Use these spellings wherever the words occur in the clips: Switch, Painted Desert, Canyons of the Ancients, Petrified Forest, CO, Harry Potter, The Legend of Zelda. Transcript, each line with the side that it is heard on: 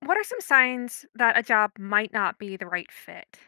left: What are some signs that a job might not be the right fit?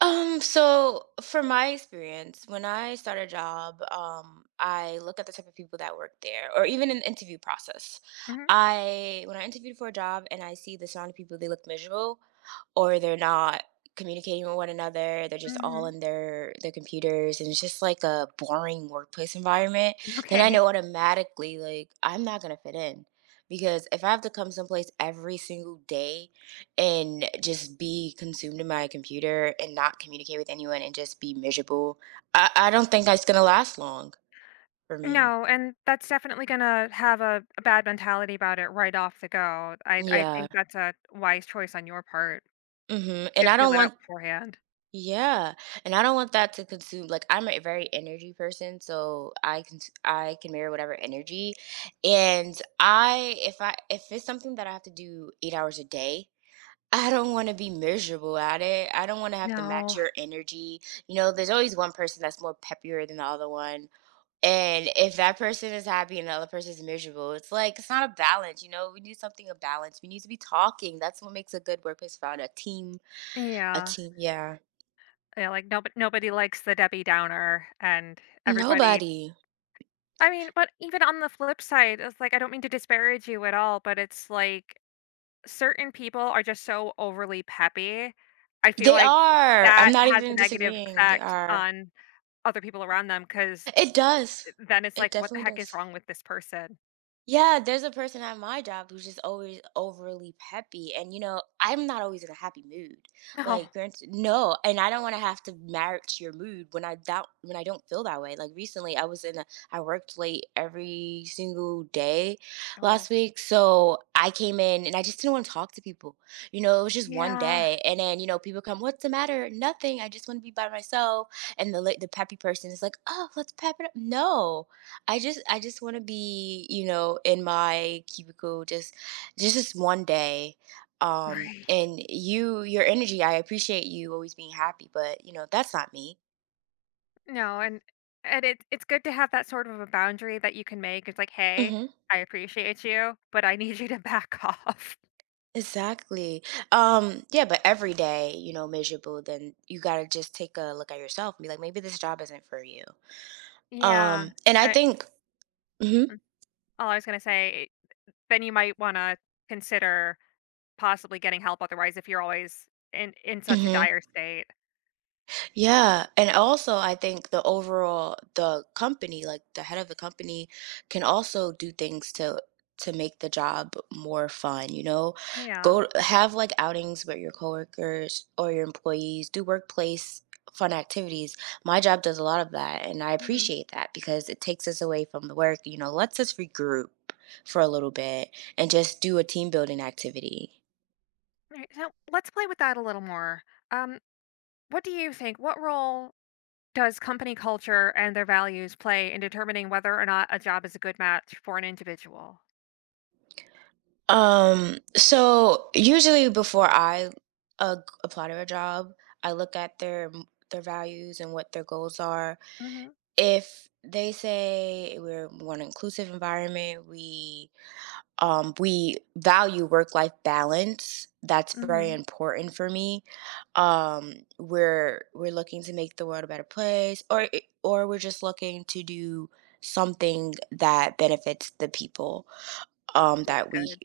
right: So from my experience, when I start a job, I look at the type of people that work there, or even in the interview process.
left: Hmm.
right: I when I interviewed for a job and I see the surrounding people, they look miserable or they're not communicating with one another. They're just all
left: Hmm.
right: in their computers and it's just like a boring workplace environment, then I
left: Okay.
right: know automatically like I'm not gonna fit in. Because if I have to come someplace every single day and just be consumed in my computer and not communicate with anyone and just be miserable, I don't think that's gonna last long for me.
left: No, and that's definitely going to have a bad mentality about it right off the go. I
right: Yeah.
left: think that's a wise choice on your part to
right: And I
left: feel
right: don't
left: it out
right: want.
left: beforehand.
right: Yeah, and I don't want that to consume like I'm a very energy person, so I can mirror whatever energy. And I if it's something that I have to do 8 hours a day, I don't want to be miserable at it. I don't want to have to match
left: No.
right: your energy. You know, there's always one person that's more peppier than the other one. And if that person is happy and the other person is miserable, it's like it's not a balance, you know? We need something of balance. We need to be talking. That's what makes a good workplace found a
left: Yeah.
right: team, yeah.
left: Yeah, like nobody likes the Debbie Downer and everybody.
right: Nobody.
left: I mean, but even on the flip side, it's like I don't mean to disparage you at all, but it's like certain people are just so overly peppy. I feel
right: They
left: like
right: are.
left: that
right: I'm not
left: has a
right: even
left: negative
right: disagreeing. They
left: effect
right: are.
left: on other people around them
right: It does.
left: because then it's
right: It
left: like, "What the
right: definitely
left: heck is
right: does.
left: wrong with this person?"
right: Yeah, there's a person at my job who's just always overly peppy. And, you know, I'm not always in a happy mood.
left: No.
right: Like, no, and I don't want to have to match your mood when I doubt when I don't feel that way. Like recently, I was in a I worked late every single day
left: Oh,
right: last week, so I came in and I just didn't want to talk to people. You know, it was just one
left: yeah,
right: day, and then you know, people come, "What's the matter?" Nothing. I just want to be by myself. And the peppy person is like, "Oh, let's pep it up." No, I just want to be, you know, in my cubicle just this one day. Um
left: right.
right: and you your energy, I appreciate you always being happy, but you know, that's not me.
left: No, and it's good to have that sort of a boundary that you can make. It's like, "Hey,
right: Mhm.
left: I appreciate you, but I need you to back off."
right: Exactly. Yeah, but every day, you know, miserable, then you got to just take a look at yourself and be like maybe this job isn't for you.
left: Yeah.
right: And I
left: I
right: think Mhm.
left: all I was gonna say, then you might wanna consider possibly getting help otherwise if you're always in such a
right: Mhm.
left: dire state.
right: Yeah, and also I think the overall the company, like the head of the company, can also do things to make the job more fun, you know?
left: Yeah,
right: Go have like outings with your coworkers or your employees, do workplace fun activities. My job does a lot of that, and I
left: mhm.
right: appreciate that because it takes us away from the work, you know, lets us regroup for a little bit and just do a team building activity.
left: Right, so let's play with that a little more. Um, what do you think what role does company culture and their values play in determining whether or not a job is a good match for an individual?
right: So usually before I uh, apply to a job, I look at their values and what their goals are.
left: Mhm,
right: If they say we want an inclusive environment, we value work life balance. That's very
left: mhm,
right: important for me. Um, we're looking to make the world a better place, or we're just looking to do something that benefits the people um, that we
left: good.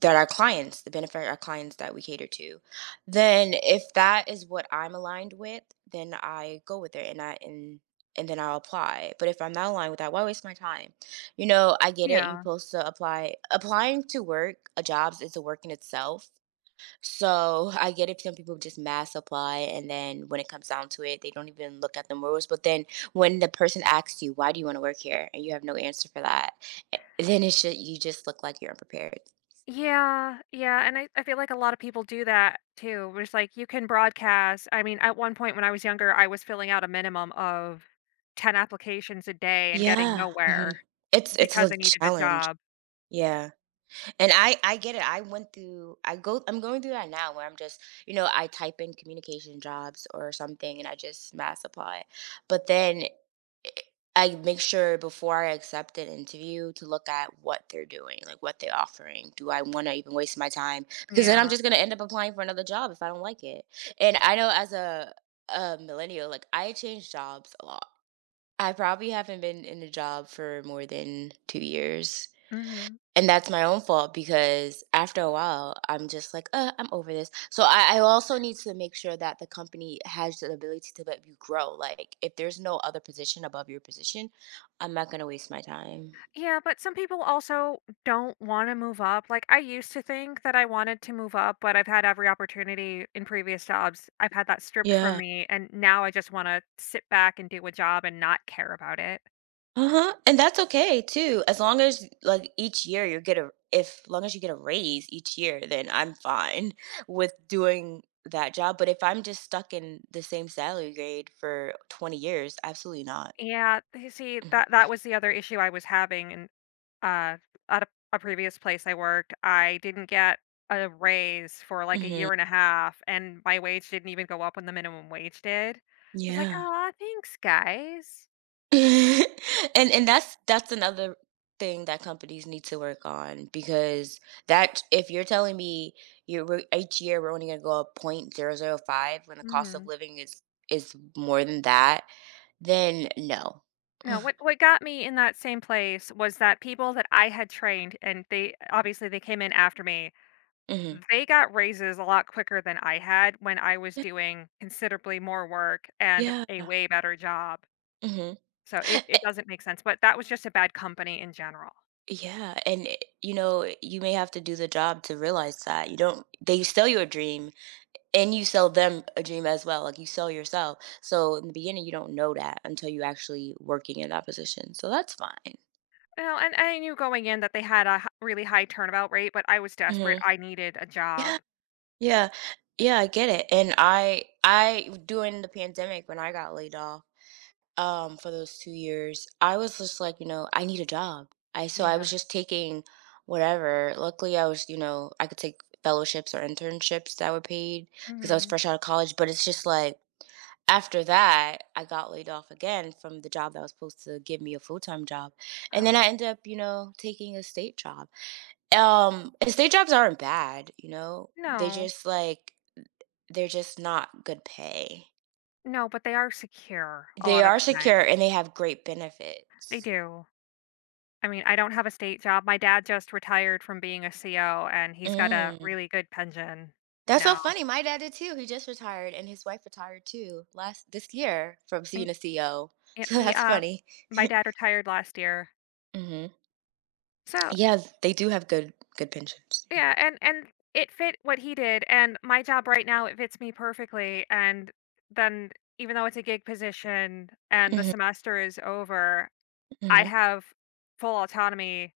right: that our clients, the benefit our clients that we cater to, then if that is what I'm aligned with, then I go with it and and then I'll apply. But if I'm not aligned with that, why waste my time? You know, I get it. You
left: Yeah.
right: supposed to apply. Applying to work, jobs is a work in itself. So I get it. Some people just mass apply, and then when it comes down to it, they don't even look at the morals. But then when the person asks you, "Why do you want to work here?" and you have no answer for that, eh, then it should you just look like you're unprepared.
left: Yeah, yeah, and I feel like a lot of people do that too, where it's like you can broadcast. I mean, at one point when I was younger, I was filling out a minimum of 10 applications a day and getting
right: Yeah, hmm,
left: nowhere.
right: it's
left: Because
right: a
left: I needed a
right: challenge.
left: job.
right: Yeah, and I get it. I went through. I go. I'm going through that now, where I'm just you know I type in communication jobs or something, and I just mass apply. But then I make sure before I accept an interview to look at what they're doing, like what they're offering. Do I want to even waste my time? Because then I'm
left: Yeah.
right: just going to end up applying for another job if I don't like it. And I know as a millennial, like I change jobs a lot. I probably haven't been in a job for more than 2 years,
left: Mhm.
right: and that's my own fault because after a while, I'm just like, I'm over this." So I also need to make sure that the company has the ability to let you grow. Like, if there's no other position above your position, I'm not gonna waste my time.
left: Yeah, but some people also don't wanna move up. Like, I used to think that I wanted to move up, but I've had every opportunity in previous jobs. I've had that stripped from
right: Yeah.
left: me, and now I just wanna sit back and do a job and not care about it.
right: Uh-huh, and that's okay too, as long as, like, each year you get a if long as you get a raise each year, then I'm fine with doing that job, but if I'm just stuck in the same salary grade for 20 years, absolutely not.
left: Yeah, you see, that that was the other issue I was having, and Uh, at a previous place I worked, I didn't get a raise for like a year
right: Mhm.
left: and a half, and my wage didn't even go up when the minimum wage did. So I was like,
right: Yeah.
left: "Ah, thanks, guys."
right: And that's another thing that companies need to work on because that if you're telling me you're each year we're only going to go up point 0.005 when the cost of
left: Hmm.
right: living is more than that, then no.
left: No, what got me in that same place was that people that I had trained, and they obviously they came in after me.
right: hmm.
left: They got raises a lot quicker than I had when I was doing considerably more work and
right: Yeah.
left: a way better job.
right: Hmm.
left: So it doesn't make sense, but that was just a bad company in general.
right: Yeah, and you know you may have to do the job to realize that you don't, they sell you a dream and you sell them a dream as well. Like you sell yourself. So in the beginning, you don't know that until you actually working in that position. So that's fine.
left: Well, and I knew going in that they had a h really high turnabout rate, but I was desperate,
right: Hmm.
left: I needed a
right: Yeah,
left: job.
right: yeah, yeah. I get it. And I during the pandemic when I got laid off, for those 2 years, I was just like, you know, I need a job. I so I
left: Yeah.
right: was just taking whatever. Luckily, I was, you know, I could take fellowships or internships that were paid because I was
left: Mhm.
right: fresh out of college. But it's just like after that, I got laid off again from the job that was supposed to give me a full-time job, and then
left: Oh.
right: I ended up, you know, taking a state job. And state jobs aren't bad, you know? They
left: No.
right: just, like, they're just not good pay.
left: No, but they are secure a
right: They
left: lot of
right: are
left: the
right: secure,
left: time.
right: and they have great
left: They
right: benefits.
left: do. I mean, I don't have a state job. My dad just retired from being a CO, and he's got a
right: Mm.
left: really good pension
right: That's so
left: now.
right: funny, my dad did too, he just retired, and his wife retired too last this year from
left: And,
right: being a CEO,
left: yeah,
right: so
left: he,
right: that's funny.
left: my dad retired last year.
right: Mhm.
left: So
right: Yeah, they do have good pensions, yeah.
left: yeah, and it fit what he did, and my job right now, it fits me perfectly, and then even though it's a gig position and the
right: Mhm,
left: semester is over, I
right: mhm,
left: have full autonomy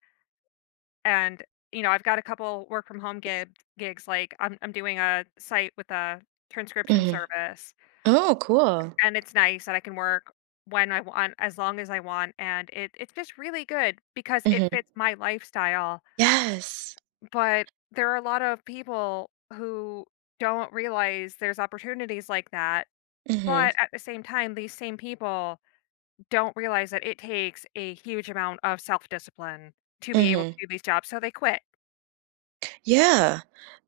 left: and, you know, I've got a couple work from home gig gigs, like, I'm doing a site with a transcription
right: mhm.
left: service,
right: Oh, cool.
left: and it's nice that I can work when I want, as long as I want, and it's just really good because it
right: Mhm.
left: fits my lifestyle.
right: Yes.
left: But there are a lot of people who don't realize there's opportunities like that.
right: Mhm.
left: But at the same time, these same people don't realize that it takes a huge amount of self discipline to be able to
right: Mhm.
left: do these jobs. So they quit.
right: Yeah.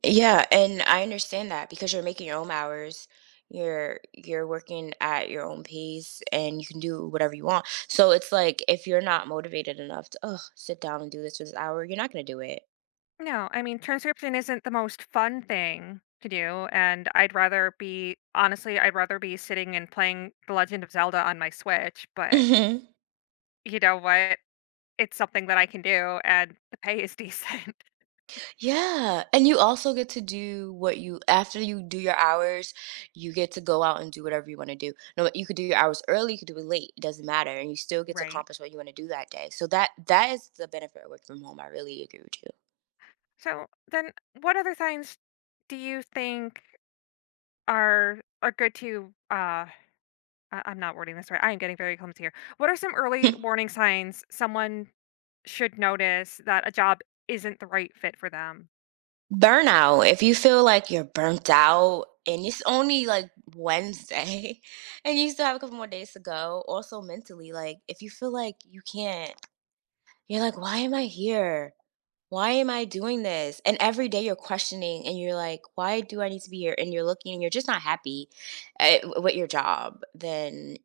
right: Yeah, and I understand that because you're making your own hours. You're working at your own pace and you can do whatever you want. So it's like if you're not motivated enough to, oh, sit down and do this for this hour," you're not gonna do it.
left: No, I mean, transcription isn't the most fun thing to do. And I'd rather be, honestly, I'd rather be sitting and playing The Legend of Zelda on my Switch. But you know what? It's something that I can do, and the pay is decent.
right: Yeah, and you also get to do what you after you do your hours, you get to go out and do whatever you want to do. No, you could do your hours early, you could do it late, it doesn't matter, and you still get to
left: Right.
right: accomplish what you want to do that day. So that is the benefit of work from home. I really agree with
left: So then, what other signs do you think are good to? I'm not wording this right. I am getting very clumsy here. What are some early
right: you.
left: warning signs someone should notice that a job isn't the right fit for them?
right: Burnout. If you feel like you're burnt out and it's only like Wednesday and you still have a couple more days to go, also mentally, like if you feel like you can't, you're like, why am I here? Why am I doing this? And every day you're questioning and you're like, why do I need to be here? And you're looking and you're just not happy at, with your job,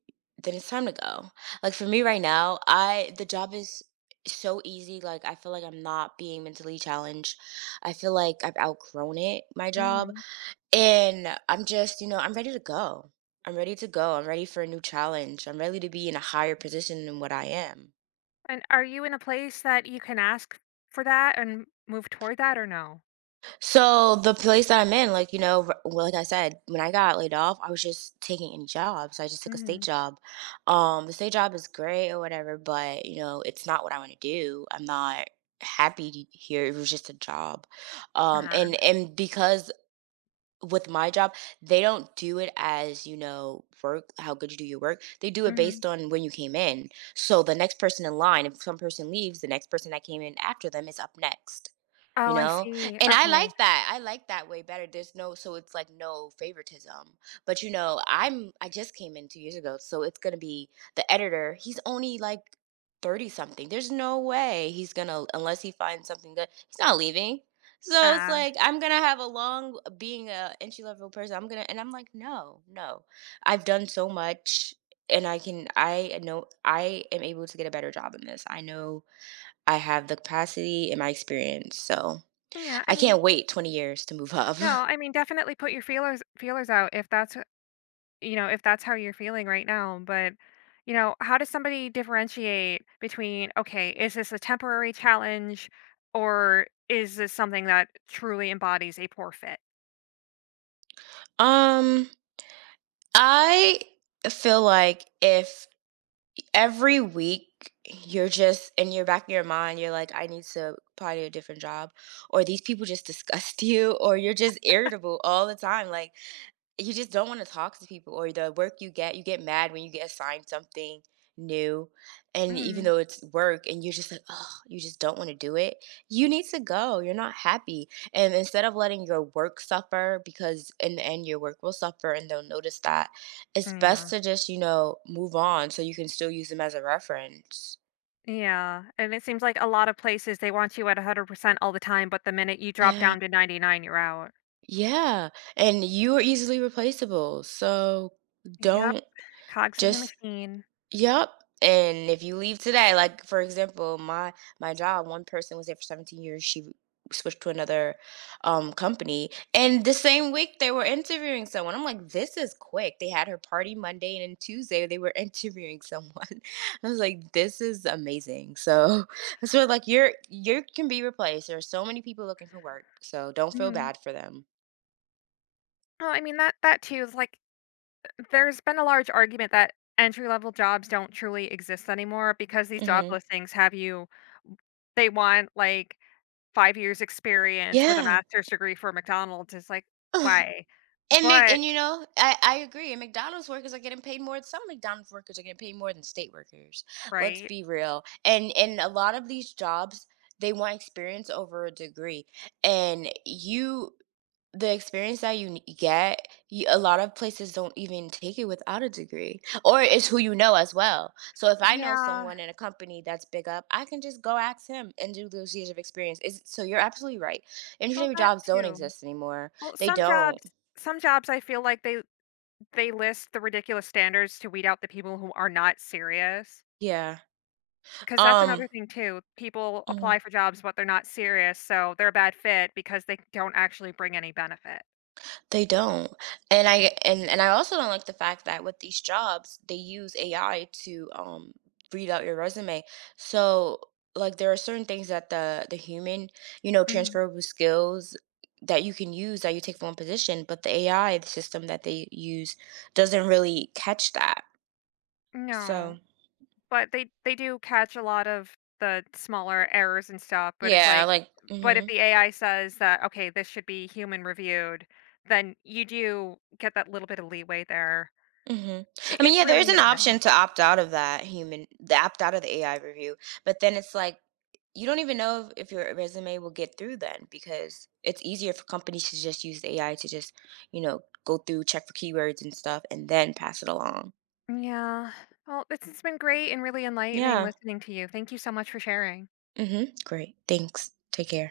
right: then it's time to go. Like for me right now, I the job is so easy. Like I feel like I'm not being mentally challenged. I feel like I've outgrown it, my job.
left: Hmm.
right: And I'm just, you know, I'm ready to go. I'm ready to go. I'm ready for a new challenge. I'm ready to be in a higher position than what I am.
left: And are you in a place that you can ask for that and move toward that, or no?
right: So the place that I'm in, like you know, well, like I said, when I got laid off, I was just taking any job. So I just took a state
left: Hmm.
right: job. The state job is great or whatever, but you know, it's not what I want to do. I'm not here. It was just a job, um,
left: Ah,
right: and and because with my job, they don't do it as you know work how good you do your work. They do it
left: mhm.
right: based on when you came in. So the next person in line, if some person leaves, the next person that came in after them is up next you
left: Oh, I
right: know
left: see.
right: and i
left: Okay.
right: like that i like that way better. There's no, so it's like no favoritism. But I just came in 2 years ago, so it's gonna be, the editor, he's only like 30 something. There's no way he's gonna, unless he finds something good, he's not leaving. So it's
left: Ah,
right: like I'm gonna have a long being a entry level person, I'm gonna and I'm like, no, no, I've done so much. And I know I am able to get a better job in this. I know I have the capacity and my experience, so
left: yeah. I
right: I
left: mean,
right: can't wait 20 years to move up.
left: no. I mean, definitely put your feelers out if that's you know, if that's how you're feeling right now. But, you know, how does somebody differentiate between, okay, is this a temporary challenge or is this something that truly embodies a poor fit?
right: Um, I feel like if every week you're just in your back of your mind, you're like, I need to apply to a different job, or these people just disgust you, or you're just irritable all the time. Like, you just don't wanna talk to people, or the work you get mad when you get assigned something new. And even
left: Mhm.
right: though it's work, and you're just like, oh, you just don't wanna do it. You need to go, you're not happy, and instead of letting your work suffer, because in the end, your work will suffer and they'll notice that, it's best
left: Yeah.
right: to just, move on, so you can still use them as a reference.
left: Yeah. And it seems like a lot of places they want you at 100% all the time, but the minute you drop
right: Yeah.
left: down to 99, you're out.
right: Yeah, and you are easily replaceable, so
left: Yep.
right: don't
left: Cogs in the
right: just
left: machine.
right: yep, and if you leave today, like, for example, my job, one person was there for 17 years. She switched to another, company, and the same week they were interviewing someone. I'm like, "This is quick." They had her party Monday, and then Tuesday they were interviewing someone. I was like, "This is amazing." So, so, like, you can be replaced. There are so many people looking for work, so don't feel
left: Mhm.
right: bad for them.
left: Well, I mean that too is like there's been a large argument that entry level jobs don't truly exist anymore because these job
right: Mhm.
left: listings have you. They want, like, 5 years experience with a
right: Yeah.
left: master's degree for McDonald's, it's like, "Why?"
right: And Mc,
left: But
right: and you know, I agree. And McDonald's workers are getting paid more. Some McDonald's workers are getting paid more than state workers. Let's
left: right.
right: be real. And a lot of these jobs, they want experience over a degree. And you, the experience that get, you, a lot of places don't even take it without a degree, or it's who you know as well. So if I know
left: Yeah.
right: someone in a company that's big up, I can just go ask him and do those years of experience. Is so you're absolutely right. Entry
left: Well,
right: level
left: that
right: jobs don't
left: too.
right: exist anymore.
left: Well,
right: They
left: some
right: don't.
left: jobs some jobs I feel like they list the ridiculous standards to weed out the people who are not serious.
right: Yeah.
left: Because that's another
right: Um,
left: thing too. People
right: mm,
left: apply for jobs, but they're not serious, so they're a bad fit because they don't actually bring any benefit.
right: they don't. And I also don't like the fact that with these jobs, they use AI to read out your resume. So like there are certain things that the human, you know,
left: Mm.
right: transferable skills that you can use, that you take from one position, but the AI, the system that they use doesn't really catch that. So,
left: No, but they do catch a lot of the smaller errors and stuff, but it's
right: yeah,
left: like.
right: like,
left: But if
right: mhm.
left: the AI says that, "Okay, this should be human reviewed," then you do get that little bit of leeway there.
right: Hmm.
left: I
right: I mean,
left: it's
right: yeah,
left: really
right: there's
left: hit
right: an
left: or miss.
right: option to opt out of that human, the opt out of the AI review, but then it's like you don't even know if, your resume will get through then, because it's easier for companies to just use the AI to just, you know, go through, check for keywords and stuff, and then pass it along.
left: Yeah. Well, this has been great and really enlightening
right: Yeah.
left: listening to you. Thank you so much for sharing.
right: Hmm. Great. Thanks. Take care.